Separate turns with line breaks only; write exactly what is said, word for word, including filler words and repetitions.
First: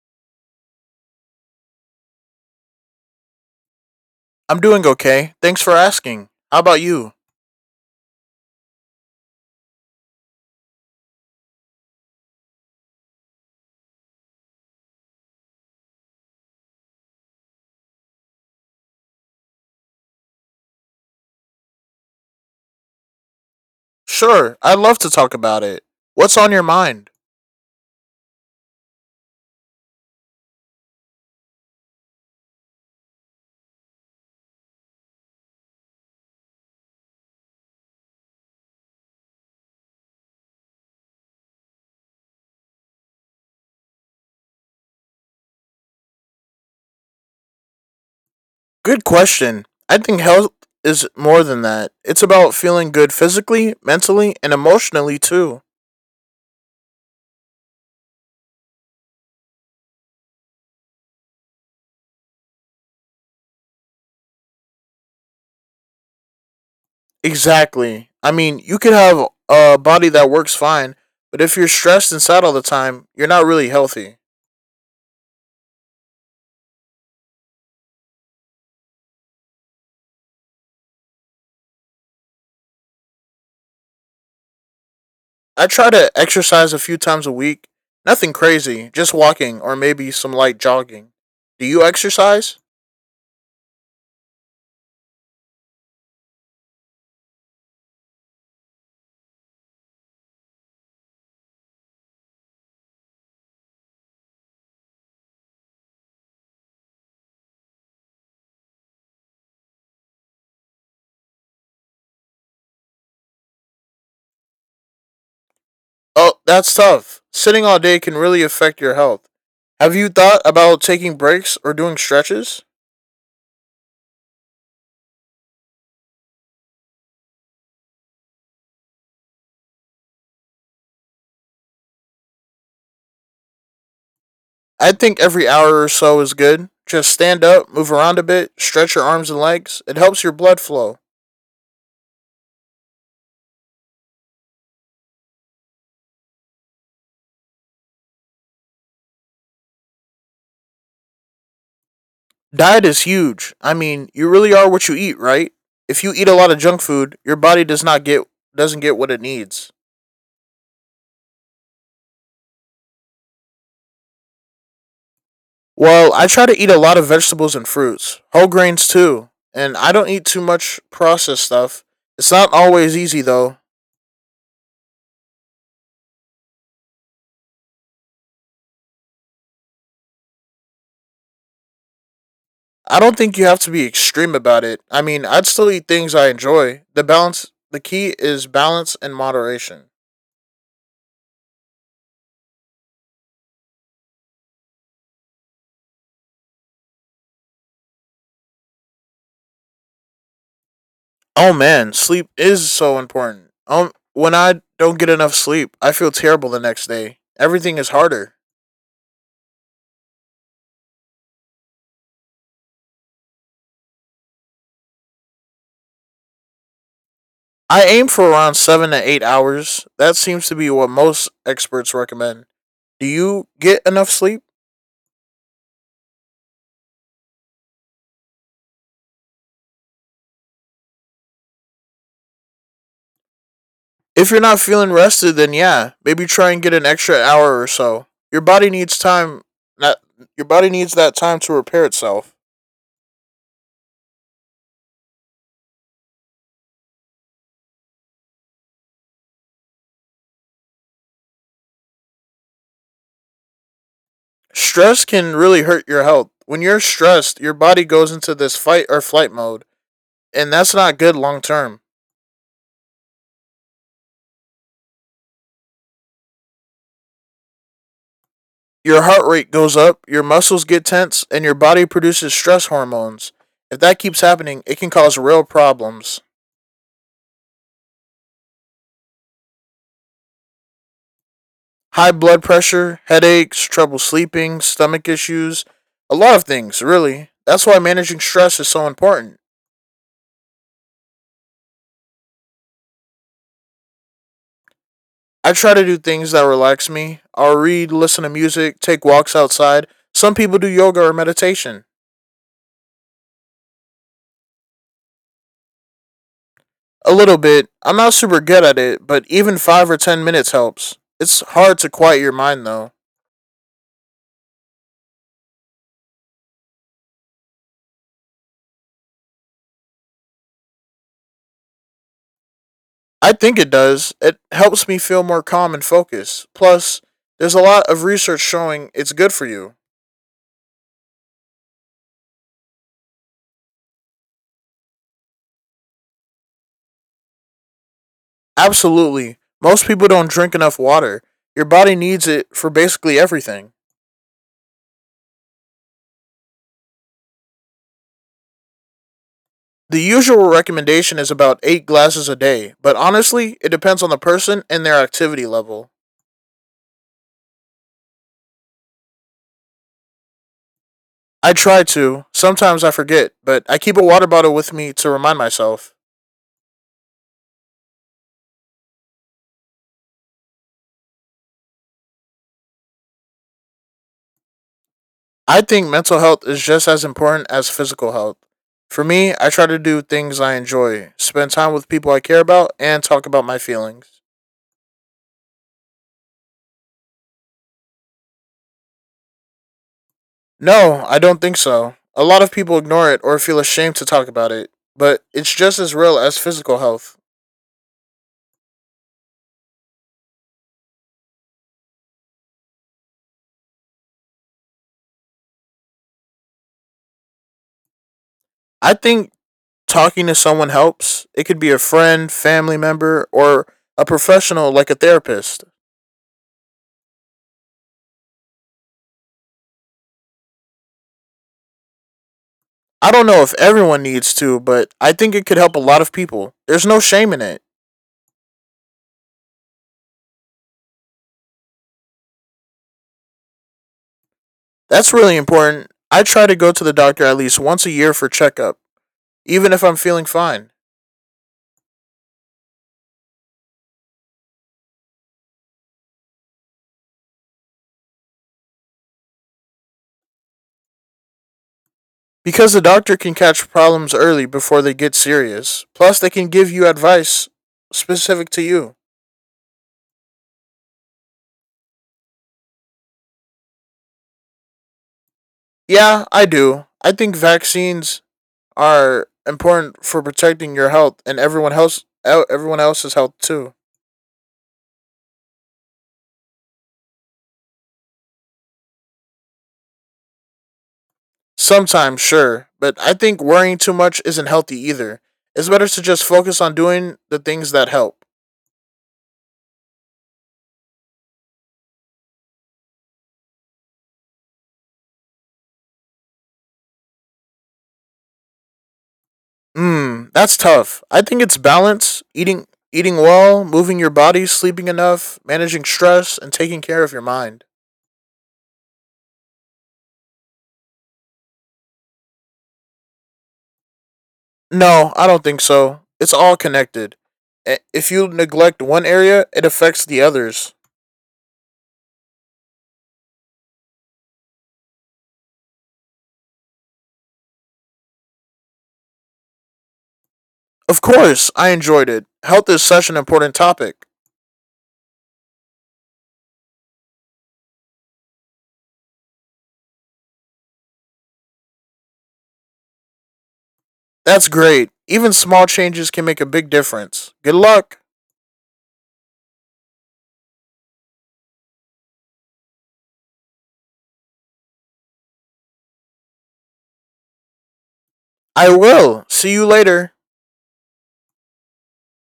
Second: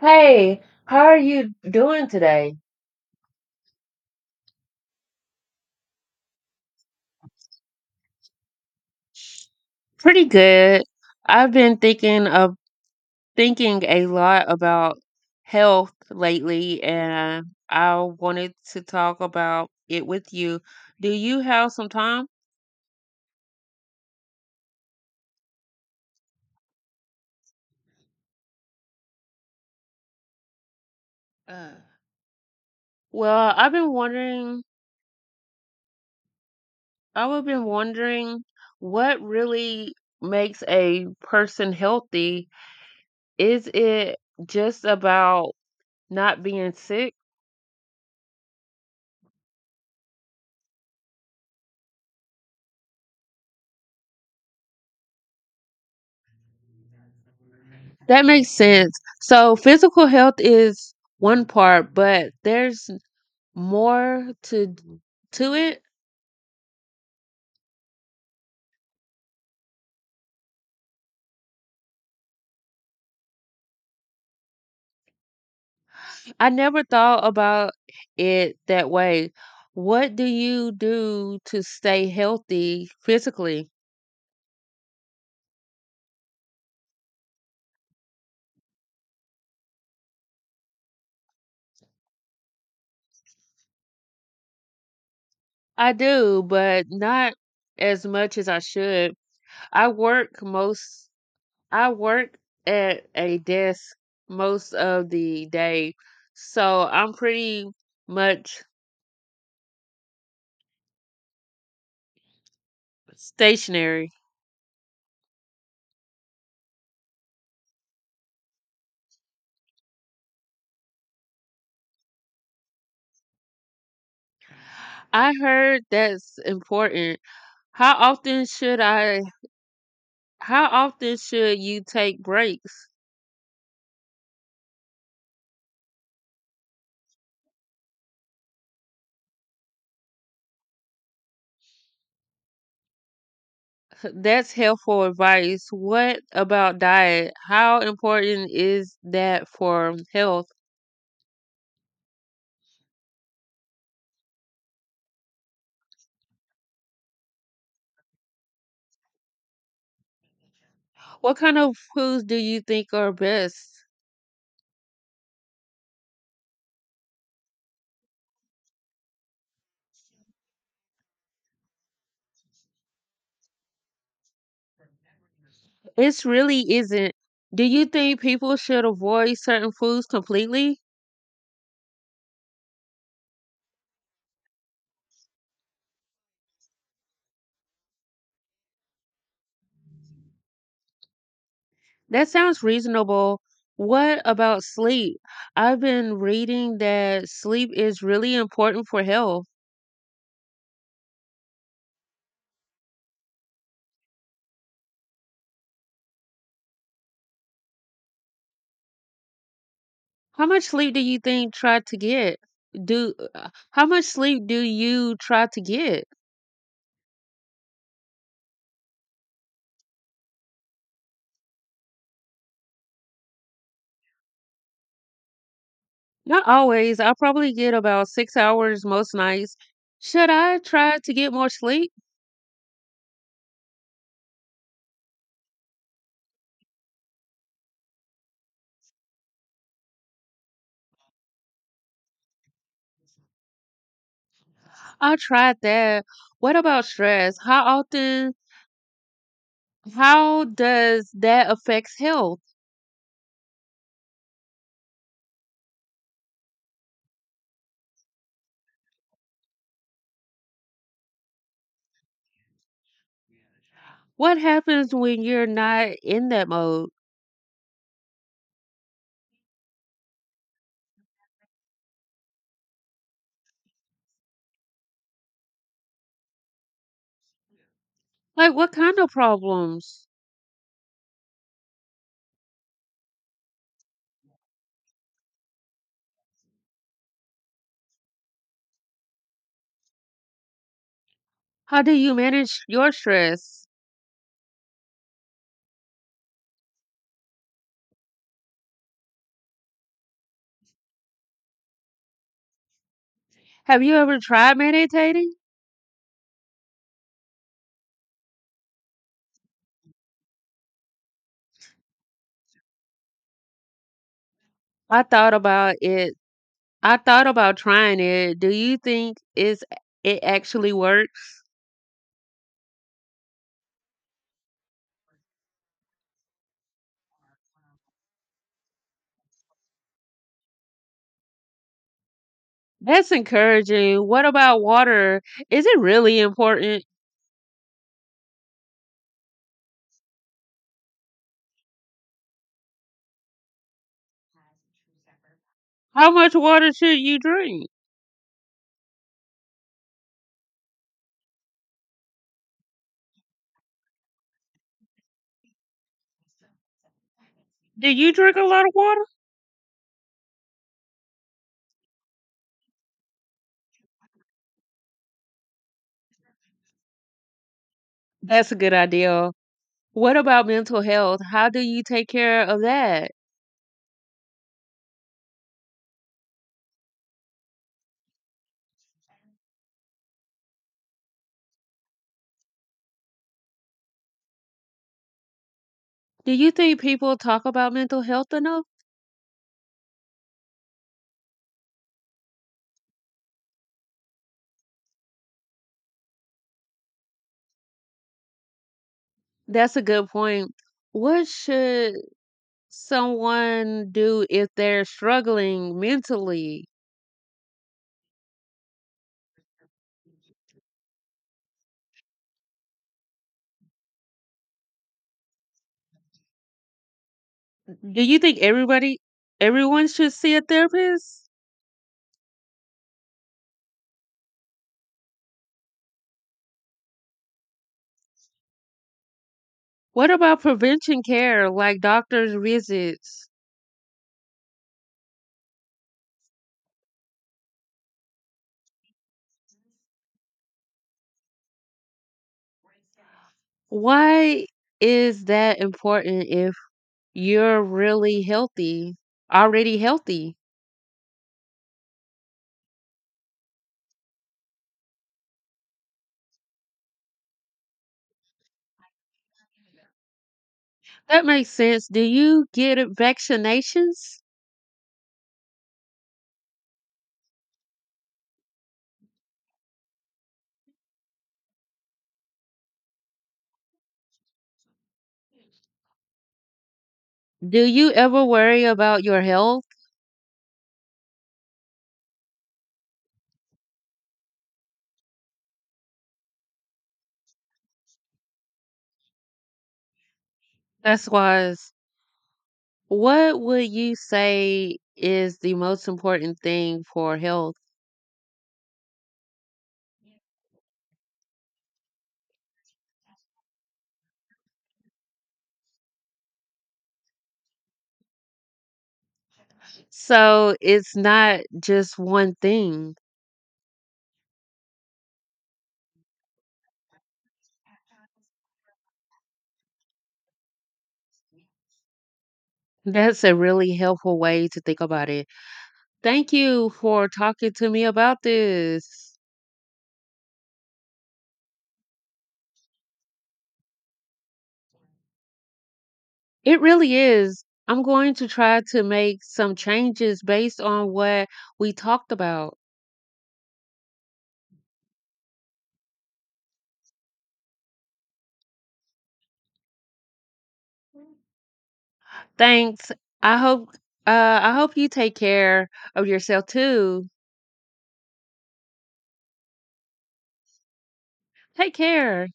Hey, how are you doing today?
I'm doing okay. Thanks for asking. How about you?
Pretty good. I've been thinking of thinking a lot about health lately, and I wanted to talk about it with you. Do you have some time?
Sure, I'd love to talk about it. What's on your mind?
Uh, Well, I've been wondering, I've been wondering what really makes a person healthy? Is it just about not being sick?
Good question. I think health is more than that. It's about feeling good physically, mentally, and emotionally too.
That makes sense. So physical health is one part, but there's more to to it.
Exactly. I mean, you could have a body that works fine, but if you're stressed and sad all the time, you're not really healthy.
I never thought about it that way. What do you do to stay healthy physically?
I try to exercise a few times a week. Nothing crazy, just walking or maybe some light jogging. Do you exercise?
I do, but not as much as I should. I work most I work at a desk most of the day, so I'm pretty much stationary.
Oh, that's tough. Sitting all day can really affect your health. Have you thought about taking breaks or doing stretches?
I heard that's important. How often should I how often should you take breaks?
I think every hour or so is good. Just stand up, move around a bit, stretch your arms and legs. It helps your blood flow.
That's helpful advice. What about diet? How important is that for um, health?
Diet is huge. I mean, you really are what you eat, right? If you eat a lot of junk food, your body does not get doesn't get what it needs.
What kind of foods do you think are best?
Well, I try to eat a lot of vegetables and fruits, whole grains too, and I don't eat too much processed stuff. It's not always easy though.
It really isn't. Do you think people should avoid certain foods completely?
I don't think you have to be extreme about it. I mean, I'd still eat things I enjoy. The balance, the key is balance and moderation.
That sounds reasonable. What about sleep? I've been reading that sleep is really important for health.
Oh man, sleep is so important. Um, when I don't get enough sleep, I feel terrible the next day. Everything is harder.
How much sleep do you think try to get? Do uh, How much sleep do you try to get?
I aim for around seven to eight hours. That seems to be what most experts recommend. Do you get enough sleep?
Not always. I probably get about six hours most nights. Should I try to get more sleep?
If you're not feeling rested, then yeah, maybe try and get an extra hour or so. Your body needs time. Not Your body needs that time to repair itself.
I tried that. What about stress? How often? How does that affects health?
stress can really hurt your health. When you're stressed, your body goes into this fight or flight mode, and that's not good long term.
What happens when you're not in that mode?
Your heart rate goes up, your muscles get tense, and your body produces stress hormones. If that keeps happening, it can cause real problems.
Like, what kind of problems?
High blood pressure, headaches, trouble sleeping, stomach issues, a lot of things, really. That's why managing stress is so important.
How do you manage your stress?
I try to do things that relax me. I'll read, listen to music, take walks outside. Some people do yoga or meditation.
Have you ever tried meditating?
A little bit. I'm not super good at it, but even five or ten minutes helps. It's hard to quiet your mind though.
I thought about it I thought about trying it. Do you think is it actually works?
I think it does. It helps me feel more calm and focused. Plus, there's a lot of research showing it's good for you.
That's encouraging. What about water? Is it really important?
Absolutely. Most people don't drink enough water. Your body needs it for basically everything.
How much water should you drink?
The usual recommendation is about eight glasses a day, but honestly, it depends on the person and their activity level.
Do you drink a lot of water?
I try to. Sometimes I forget, but I keep a water bottle with me to remind myself.
That's a good idea. What about mental health? How do you take care of that?
I think mental health is just as important as physical health. For me, I try to do things I enjoy, spend time with people I care about, and talk about my feelings.
Do you think people talk about mental health enough?
No, I don't think so. A lot of people ignore it or feel ashamed to talk about it, but it's just as real as physical health.
That's a good point. What should someone do if they're struggling mentally?
I think talking to someone helps. It could be a friend, family member, or a professional like a therapist.
Do you think everybody, everyone should see a therapist?
I don't know if everyone needs to, but I think it could help a lot of people. There's no shame in it.
What about prevention care like doctor's visits?
That's really important. I try to go to the doctor at least once a year for checkup, even if I'm feeling fine.
Why is that important if you're really healthy, already healthy?
Because the doctor can catch problems early before they get serious. Plus, they can give you advice specific to you.
That makes sense. Do you get vaccinations?
Yeah, I do. I think vaccines are important for protecting your health and everyone else e, everyone else's health too.
Do you ever worry about your health?
Sometimes, sure, but I think worrying too much isn't healthy either. It's better to just focus on doing the things that help.
That's wise. What would you say is the most important thing for health?
Mm, that's tough. I think it's balance, eating eating well, moving your body, sleeping enough, managing stress, and taking care of your mind.
So it's not just one thing.
No, I don't think so. It's all connected. I- If you neglect one area, it affects the others.
That's a really helpful way to think about it. Thank you for talking to me about this.
Of course, I enjoyed it. Health is such an important topic.
It really is. I'm going to try to make some changes based on what we talked about.
That's great. Even small changes can make a big difference. Good luck.
Thanks. I hope uh I hope you take care of yourself too.
I will. See you later.
Take care.